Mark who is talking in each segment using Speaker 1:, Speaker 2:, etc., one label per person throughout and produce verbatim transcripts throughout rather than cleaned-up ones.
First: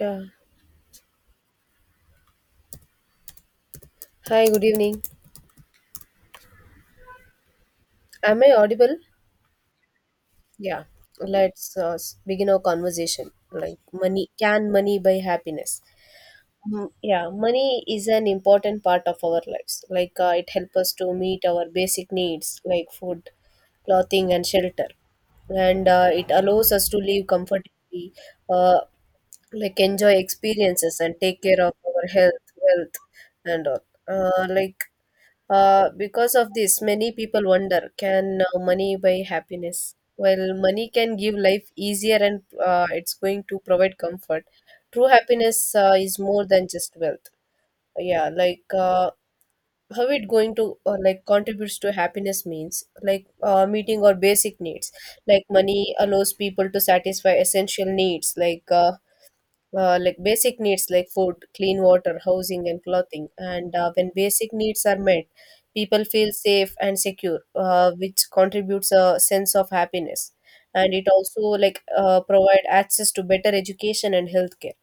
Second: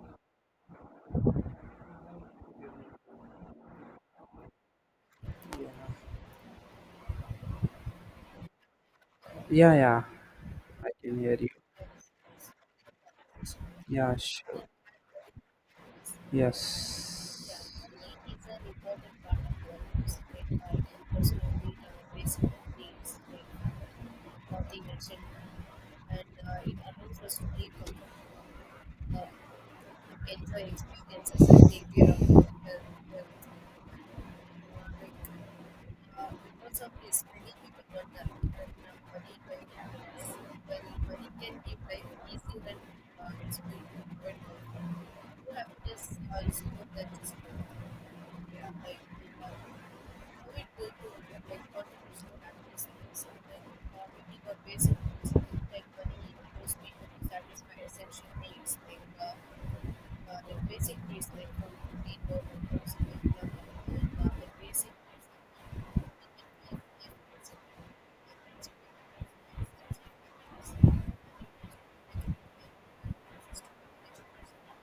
Speaker 1: Yeah. Hi, good evening. Am I audible?
Speaker 2: Yeah, yeah,
Speaker 1: Yeah.
Speaker 2: I can hear you.
Speaker 1: Let's uh, s- begin our conversation. Like
Speaker 2: Yeah,
Speaker 1: money,
Speaker 2: sure.
Speaker 1: can money buy happiness? Mm, Yeah,
Speaker 2: Yes.
Speaker 1: money is an important part of our lives. Like uh, it helps us to meet our basic needs like food, clothing, and shelter. And uh, it allows us to live comfortably, uh, like enjoy experiences and take care of our health, wealth, and all. Uh, like Uh, because of this, many people wonder can uh, money buy happiness? Well, money can give life easier and uh, it's going to provide comfort. True happiness uh, is more than just wealth. Yeah, like uh, how it going to uh, like contributes to happiness means like uh, meeting or basic needs. Like money allows people to satisfy essential needs like uh, uh, like basic needs like food, clean water, housing, and clothing. And uh, When basic needs are met, people feel safe and secure, uh, which contributes a sense of happiness. And it also like uh, provide access to better education and healthcare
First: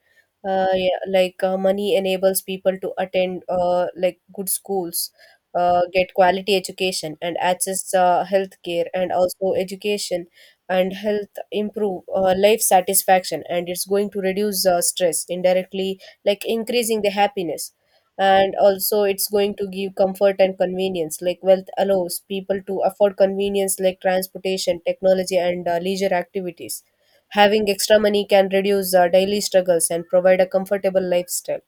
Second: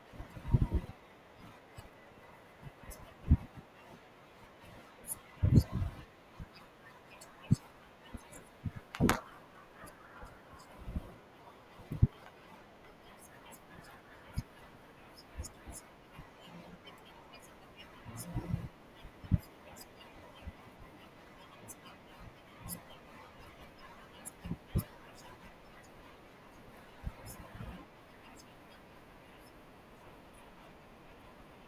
Speaker 1: uh, yeah, like uh, money enables people to attend uh, like good schools uh, get quality education and access uh, healthcare, and also education and health improve uh, life satisfaction, and it's going to reduce uh, stress indirectly, like increasing the happiness. And also it's going to give comfort and convenience, like wealth allows people to afford convenience like transportation, technology, and uh, leisure activities. Having extra money can reduce uh, daily struggles and provide a comfortable lifestyle.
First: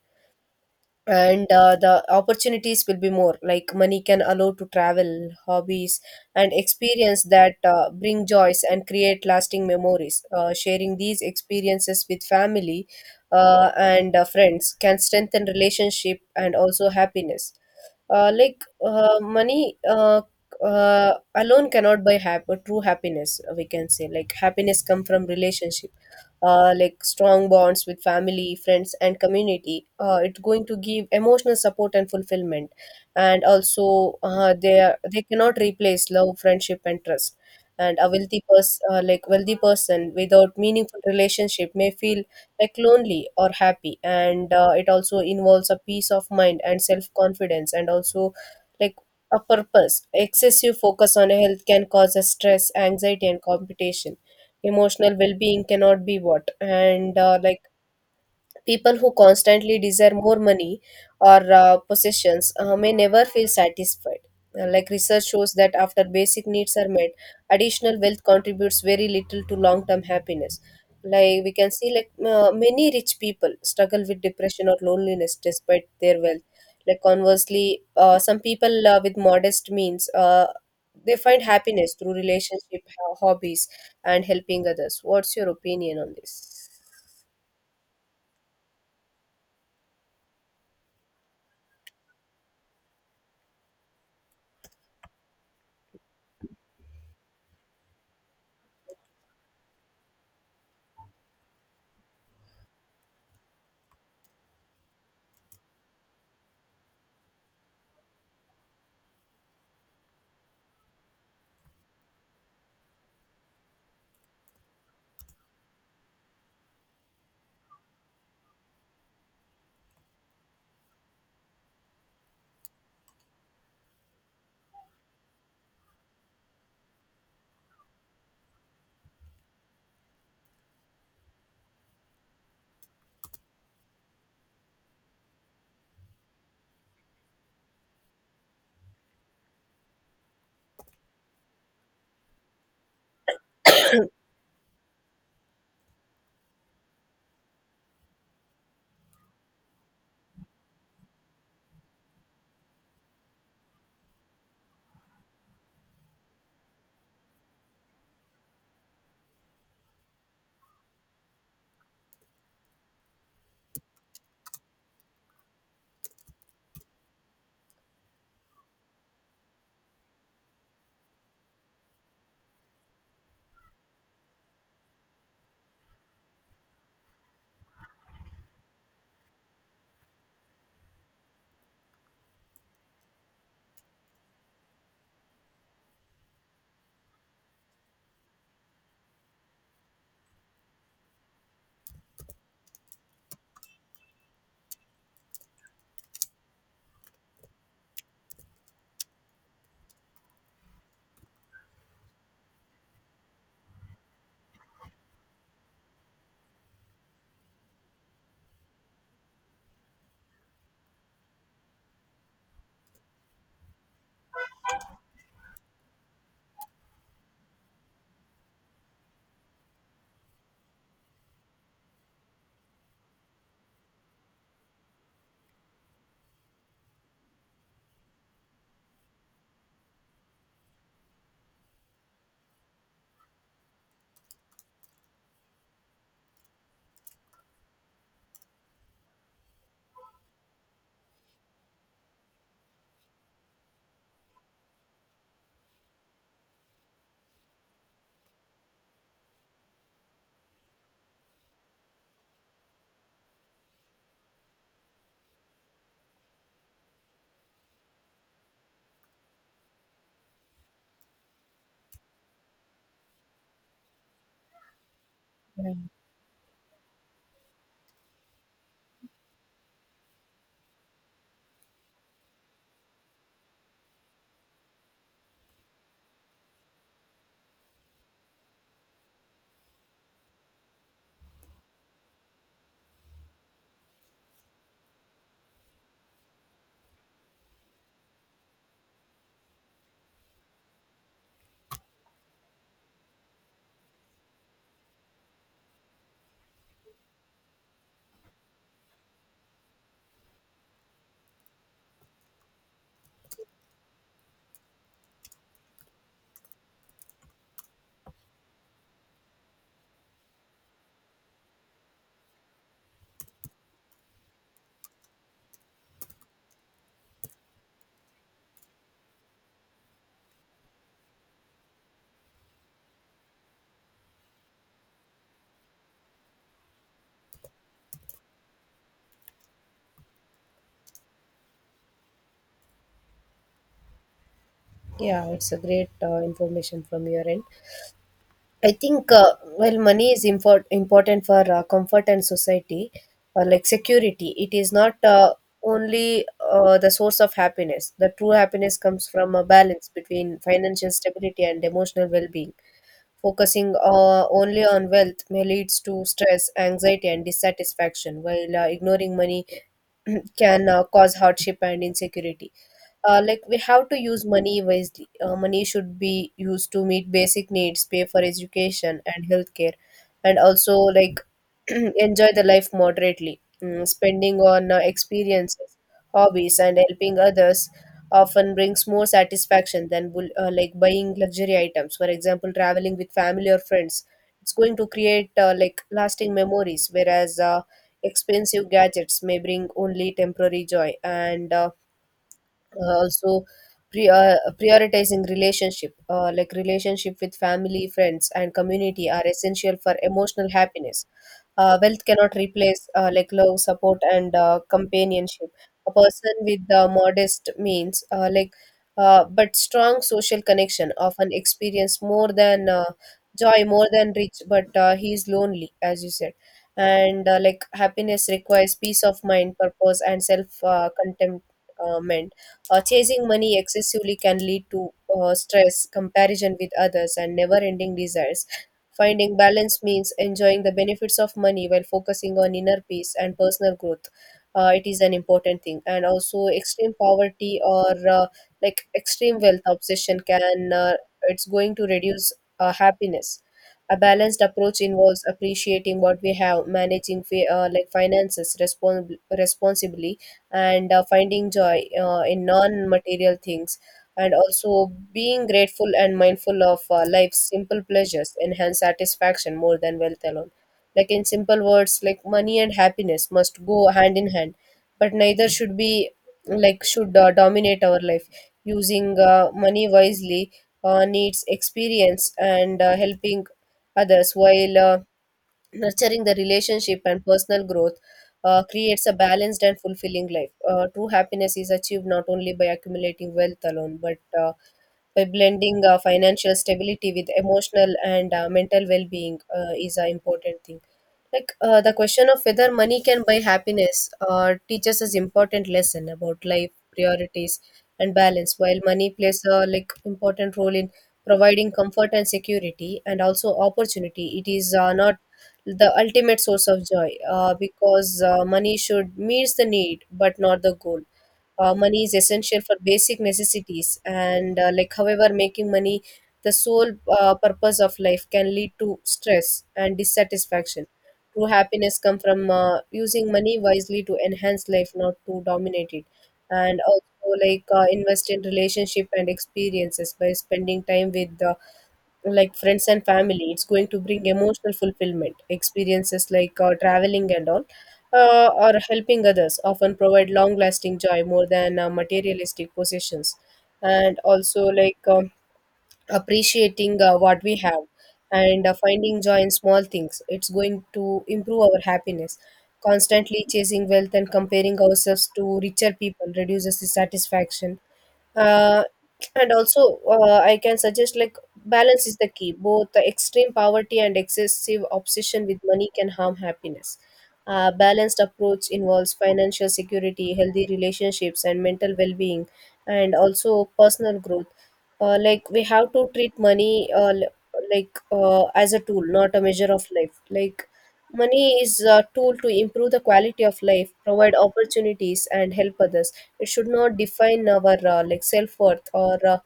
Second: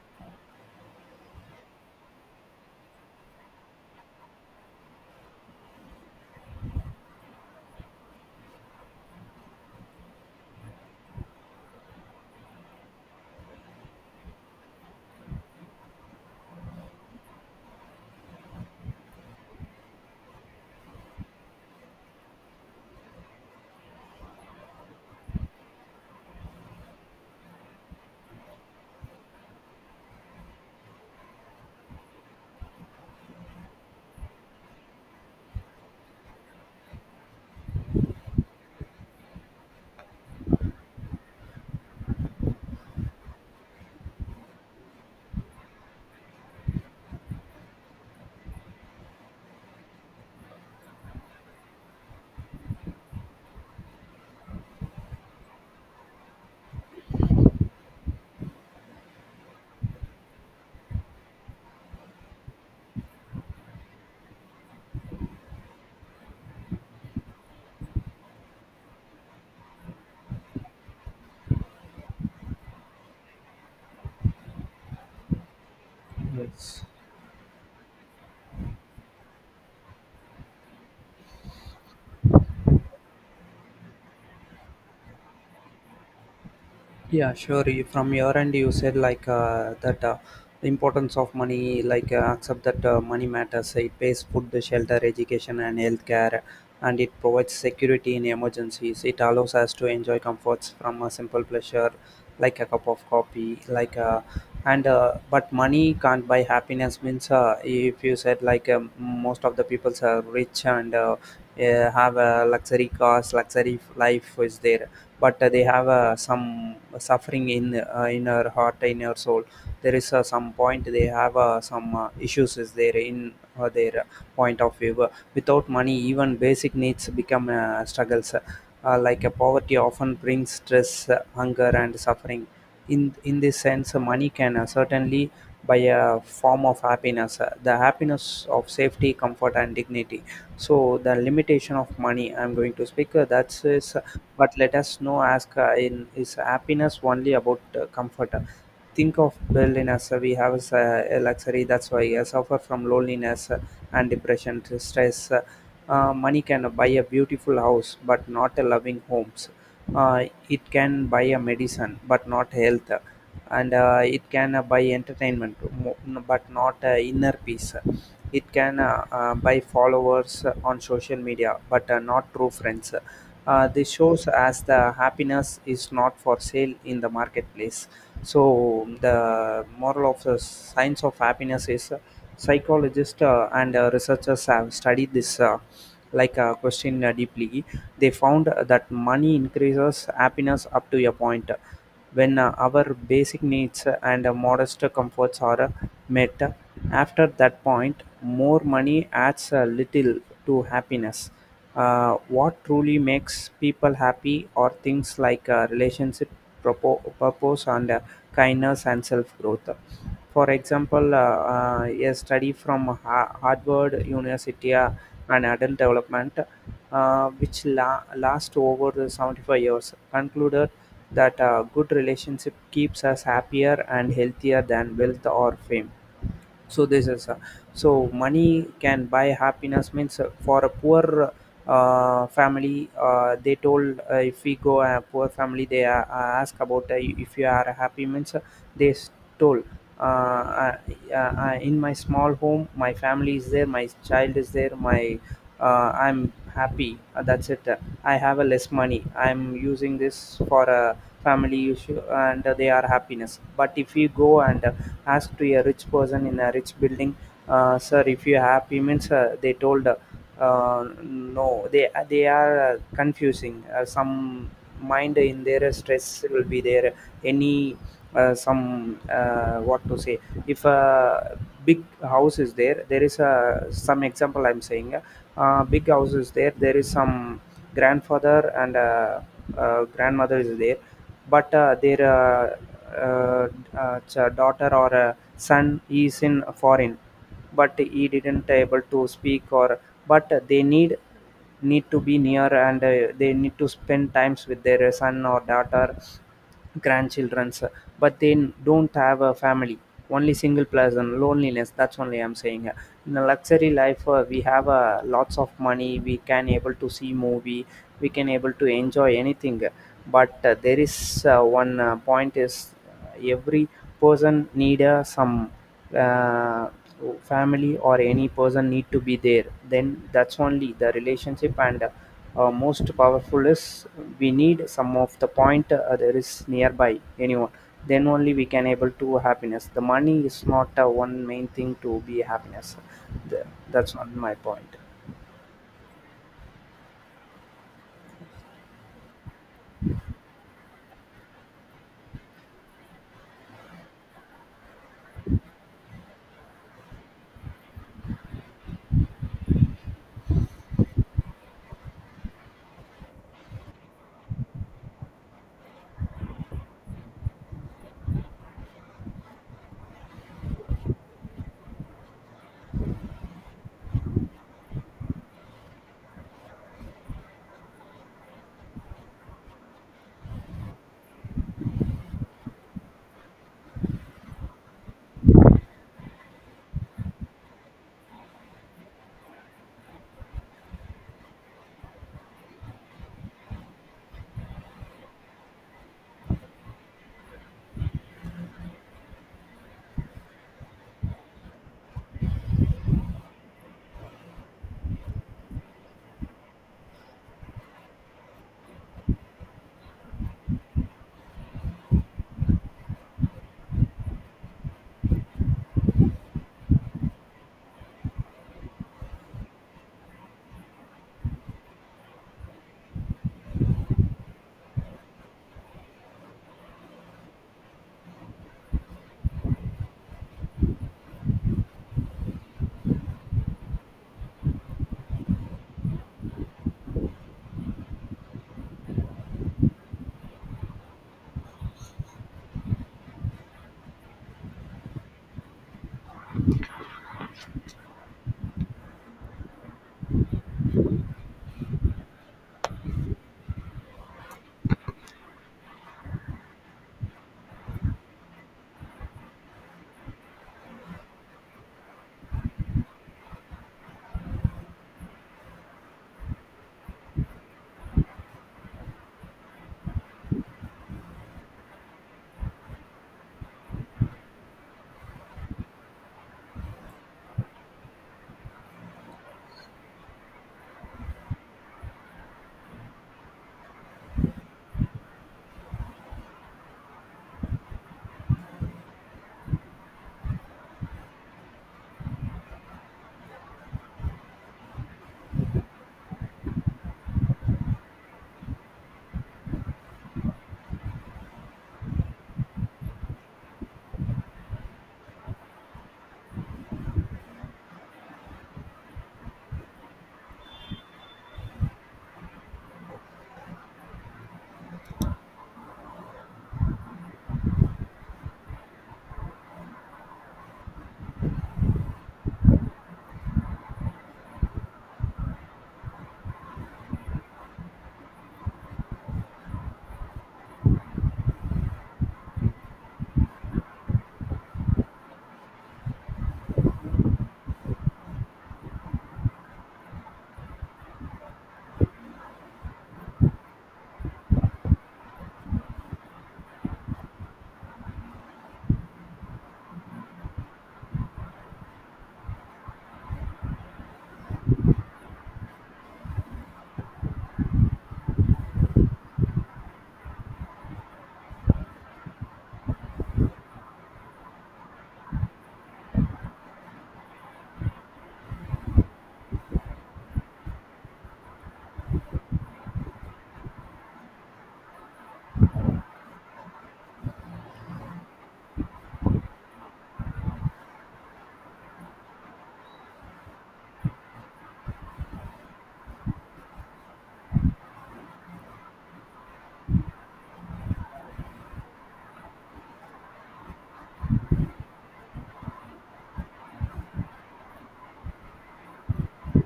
Speaker 1: And uh, The opportunities will be more. Like money can allow to travel, hobbies, and experience that uh, bring joys and create lasting memories. Uh, sharing these experiences with family uh, and uh, friends can strengthen relationship and also happiness. Uh, like uh, Money uh, uh, alone cannot buy hap- true happiness. We can say like happiness come from relationship, uh, like strong bonds with family, friends, and community. Uh, it's going to give emotional support and fulfillment, and also uh, they are, they cannot replace love, friendship, and trust. And a wealthy person, uh, like wealthy person, without meaningful relationship may feel like lonely or happy, and uh, it also involves a peace of mind and self confidence, and also like a purpose. Excessive focus on health can cause a stress, anxiety, and competition. Emotional well-being cannot be what, and uh, like people who constantly desire more money or uh, possessions uh, may never feel satisfied. Uh, Like research shows that after basic needs are met, additional wealth contributes very little to long term happiness. Like we can see, like uh, many rich people struggle with depression or loneliness despite their wealth.
Speaker 2: Yes.
Speaker 1: Like conversely, uh, some people uh, with modest means uh, they find happiness through relationship, ho- hobbies, and helping others. What's your opinion on this?
Speaker 2: Yeah, sure. You- From your end, you said like uh, that uh, the importance of money, like uh, accept that uh, money matters. It pays food, shelter, education, and healthcare, and it provides security in emergencies. It allows us to enjoy comforts from a simple pleasure, like a cup of coffee, like uh, and uh, but money can't buy happiness. Means uh, if you said like um, most of the peoples are rich and uh, uh, have a luxury cars, luxury life is there but uh, they have uh, some suffering in uh, in her heart in her soul there is uh, some point they have uh, some uh, issues is there in uh, their uh, point of view. Uh, without money even basic needs become uh, struggles uh, like a poverty often brings stress, uh, hunger and suffering in in this sense, uh, money can uh, certainly buy a form of happiness, uh, the happiness of safety, comfort and dignity. So the limitation of money I'm going to speak, uh, that's is. But let us know, ask, uh, in is happiness only about uh, comfort? Think of Berlin as uh, we have as uh, a luxury, that's why I suffer from loneliness, uh, and depression, stress. Uh, uh, money can buy a beautiful house but not a loving homes. uh, it can buy a medicine but not health, and uh, it can uh, buy entertainment mo- but not uh, inner peace. It can uh, uh, buy followers on social media but uh, not true friends. Uh, this shows as the happiness is not for sale in the marketplace. So the moral of the science of happiness is, uh, psychologists uh, and uh, researchers have studied this, uh, like uh, question, uh, deeply. They found that money increases happiness up to a point. When uh, our basic needs and uh, modest comforts are uh, met, after that point, more money adds a little to happiness. Uh, what truly makes people happy are things like uh, relationship, propo- purpose and uh, kindness and self-growth. For example, uh, uh, a study from Ha- Harvard University uh, and Adult Development, uh, which la- last over the seventy-five years, concluded that a good relationship keeps us happier and healthier than wealth or fame. So this is, uh, so money can buy happiness means, uh, for a poor uh, family. Uh, they told, uh, if we go a poor family, they uh, ask about, uh, if you are happy means, uh, they s- told. Uh, uh, uh, in my small home, my family is there, my child is there, my, uh, I'm happy, uh, that's it. uh, I have a less money, I'm using this for a family issue, and uh, they are happiness. But if you go and uh, ask to a rich person in a rich building, uh, sir, if you happy means, uh, they told, uh, uh, no, they they are uh, confusing, uh, some mind in their stress will be there. Any uh, some uh, what to say, if a big house is there, there is a some example I'm saying. uh, big houses there, there is some grandfather and uh, uh, grandmother is there, but uh, their uh, uh, uh, ch- daughter or uh, son is in foreign, but he didn't able to speak, or but they need, need to be near, and uh, they need to spend times with their son or daughter, grandchildrens. But they don't have a family, only single person, loneliness, that's only I'm saying. In a luxury life, uh, we have uh, lots of money, we can able to see movie, we can able to enjoy anything, but uh, there is uh, one uh, point is, uh, every person need uh, some uh, family or any person need to be there, then that's only the relationship, and uh, uh, most powerful is, we need some of the point, uh, there is nearby anyone, then only we can able to happiness. The money is not uh, one main thing to be happiness. The- that's not my point.
Speaker 1: Yeah, it's a great uh, information from your end. I think uh, while money is import- important for uh, comfort and society, or like security, it is not uh, only uh, the source of happiness. The true happiness comes from a balance between financial stability and emotional well-being. Focusing uh, only on wealth may leads to stress, anxiety, and dissatisfaction, while uh, ignoring money can uh, cause hardship and insecurity. Uh, like we have to use money wisely. Uh, money should be used to meet basic needs, pay for education and healthcare, and also like enjoy the life moderately. Mm, spending on uh, experiences, hobbies, and helping others often brings more satisfaction than bul- uh, like buying luxury items, for example traveling with family or friends. It's going to create uh, like lasting memories, whereas uh, expensive gadgets may bring only temporary joy. And uh, uh, Also, pre- uh, prioritizing relationship, uh, like relationship with family, friends, and community are essential for emotional happiness. Uh, wealth cannot replace uh, like love, support, and uh, companionship. A person with uh, modest means, uh, like uh, but strong social connection often experience more than uh, joy more than rich but uh, he is lonely, as you said. And uh, like happiness requires peace of mind, purpose, and self uh, contentment. Uh, chasing money excessively can lead to uh, stress, comparison with others, and never ending desires. Finding balance means enjoying the benefits of money while focusing on inner peace and personal growth. Uh, it is an important thing. And also, extreme poverty or uh, like extreme wealth obsession can, uh, it's going to reduce uh, happiness. A balanced approach involves appreciating what we have, managing fi- uh, like finances respons- responsibly, and uh, finding joy uh, in non material things, and also being grateful and mindful of uh, life's simple pleasures enhance satisfaction more than wealth alone. Like in simple words, like money and happiness must go hand in hand, but neither should be like should uh, dominate our life. Using uh, money wisely uh, needs experience and uh, helping others, while uh, nurturing the relationship and personal growth uh, creates a balanced and fulfilling life. Uh, true happiness is achieved not only by accumulating wealth alone, but uh, by blending uh, financial stability with emotional and uh, mental well-being uh, is an important thing. Like uh, the question of whether money can buy happiness uh, teaches us important lesson about life priorities and balance. While money plays a like important role in providing comfort and security and also opportunity, it is uh, not the ultimate source of joy, uh, because uh, money should meet the need but not the goal. Uh, money is essential for basic necessities, and uh, like however making money the sole uh, purpose of life can lead to stress and dissatisfaction. True happiness comes from uh, using money wisely to enhance life, not to dominate it. And also, like uh, invest in relationship and experiences by spending time with uh, like friends and family. It's going to bring emotional fulfillment. Experiences like uh, traveling and all, uh, or helping others, often provide long-lasting joy more than uh, materialistic possessions. And also, like um appreciating uh, what we have and uh, finding joy in small things, it's going to improve our happiness. Constantly chasing wealth and comparing ourselves to richer people reduces the satisfaction. Uh, and also uh, I can suggest like balance is the key. Both the extreme poverty and excessive obsession with money can harm happiness. A balanced approach involves financial security, healthy relationships, and mental well-being, and also personal growth. Uh, like we have to treat money uh, l- like uh, as a tool, not a measure of life. Like money is a tool to improve the quality of life, provide opportunities, and help others. It should not define our uh, like self worth, or uh,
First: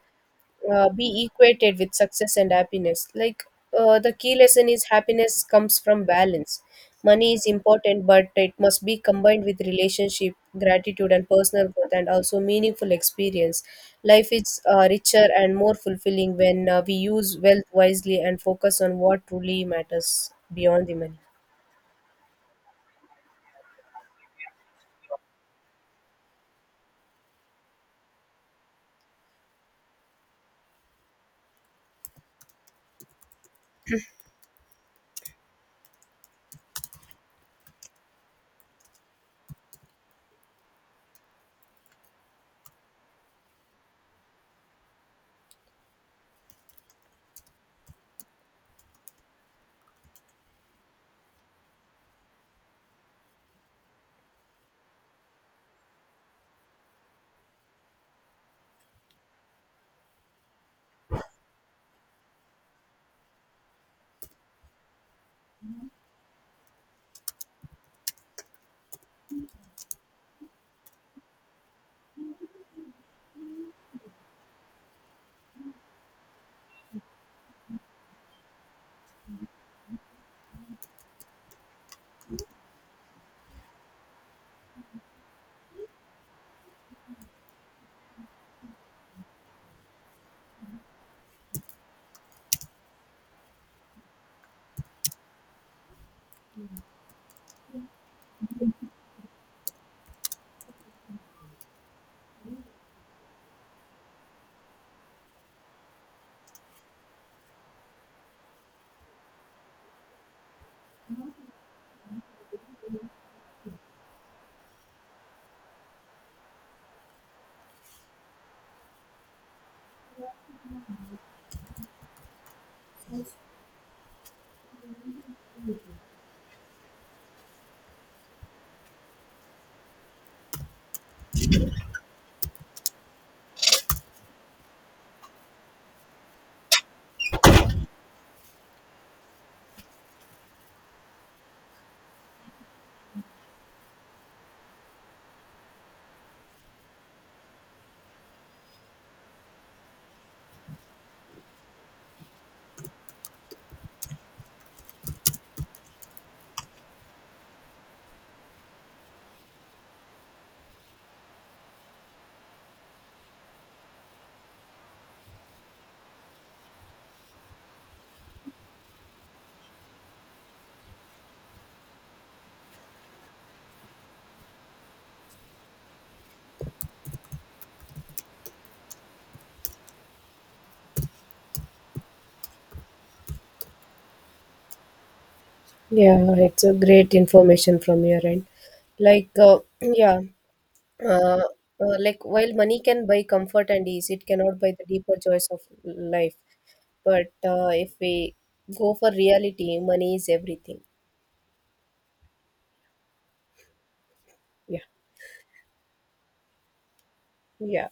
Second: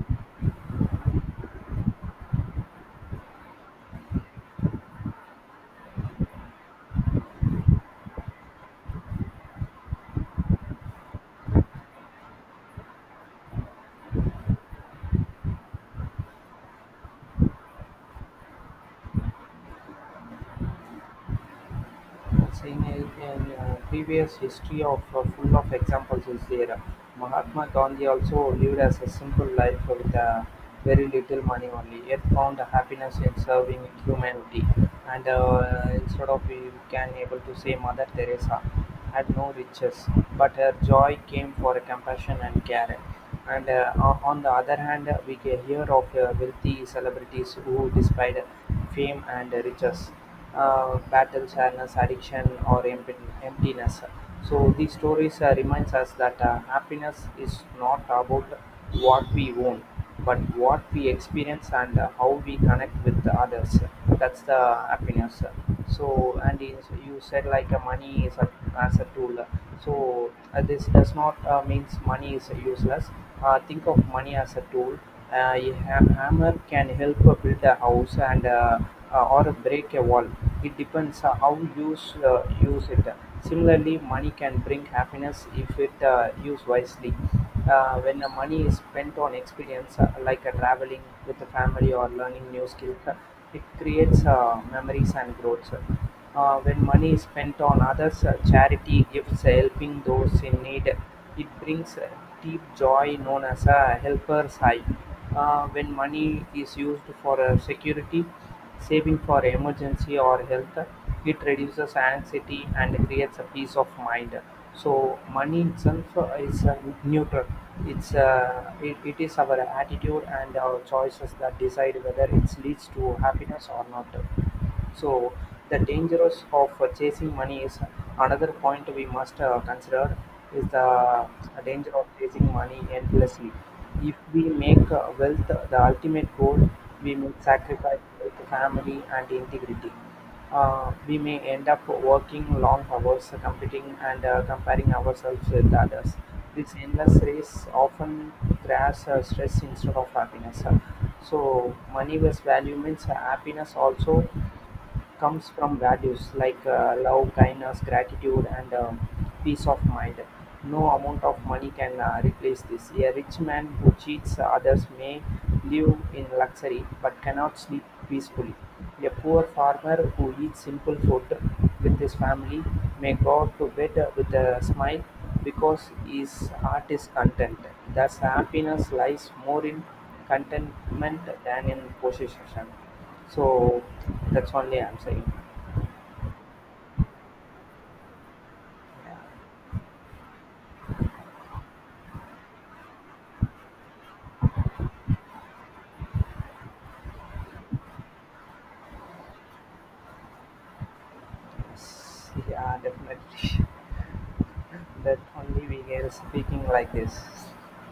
Speaker 1: uh, be equated with success and happiness. Like uh, the key lesson is happiness comes from balance. Money is important, but it must be combined with relationship, gratitude, and personal growth, and also meaningful experience. Life is uh, richer and more fulfilling when uh, we use wealth wisely and focus on what truly matters beyond the money.
Speaker 2: Seeing a, an uh, previous history of uh, full of examples is there. Mahatma Gandhi also lived as a simple life with uh, very little money only, yet found happiness in serving humanity. And uh, instead of, we can able to say Mother Teresa had no riches, but her joy came for compassion and care. And uh, o- on the other hand, uh, we can hear of uh, wealthy celebrities who, despite fame and riches, uh, battle sadness, addiction, or empt- emptiness. So these stories uh, reminds us that uh, happiness is not about what we own, but what we experience, and uh, how we connect with the others. That's the happiness. So and in, you said like uh, money is a, as a tool. So uh, this does not uh, means money is useless. Uh, think of money as a tool, uh, a ha- hammer can help uh, build a house and uh, uh, or break a wall. It depends uh, how you use, uh, use it. Similarly, money can bring happiness if it uh, used wisely. Uh, when the money is spent on experience, uh, like uh, traveling with the family or learning new skills, uh, it creates uh, memories and growth. Uh, when money is spent on others, uh, charity, gifts, helping those in need, it brings uh, deep joy known as a helper's high. Uh, when money is used for uh, security, saving for emergency or health, it reduces anxiety and creates a peace of mind. So money itself uh, is uh, neutral. It's uh, it, it is our attitude and our choices that decide whether it leads to happiness or not. So the dangers of uh, chasing money is another point we must uh, consider is the danger of chasing money endlessly. If we make uh, wealth the ultimate goal, we may sacrifice health, family and integrity. Uh, we may end up working long hours, competing and uh, comparing ourselves with others. This endless race often creates uh, stress instead of happiness. So money was value means happiness also comes from values like uh, love, kindness, gratitude, and um, peace of mind. No amount of money can uh, replace this. A rich man who cheats others may live in luxury but cannot sleep peacefully. A poor farmer who eats simple food with his family may go out to bed with a smile because his heart is content. Thus, happiness lies more in contentment than in possession. So that's only I'm saying.
Speaker 1: Yeah, it's a great information from your end.
Speaker 2: Yeah,
Speaker 1: Like, uh, yeah. uh, uh, like while money can buy comfort and ease, it cannot buy the deeper joys of life. But uh, if we go for reality, money is everything.
Speaker 2: yes, yeah, definitely.
Speaker 1: Yeah,
Speaker 2: That only we are speaking like this.
Speaker 1: Yeah,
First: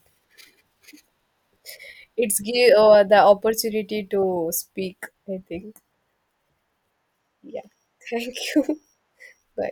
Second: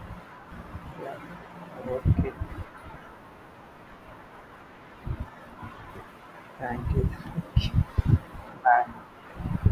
Speaker 2: Yeah. Okay.
Speaker 1: it's give uh, the opportunity to speak, I think.
Speaker 2: Thank you.
Speaker 1: Yeah,
Speaker 2: Thank you.
Speaker 1: thank you.
Speaker 2: Bye.
Speaker 1: Bye.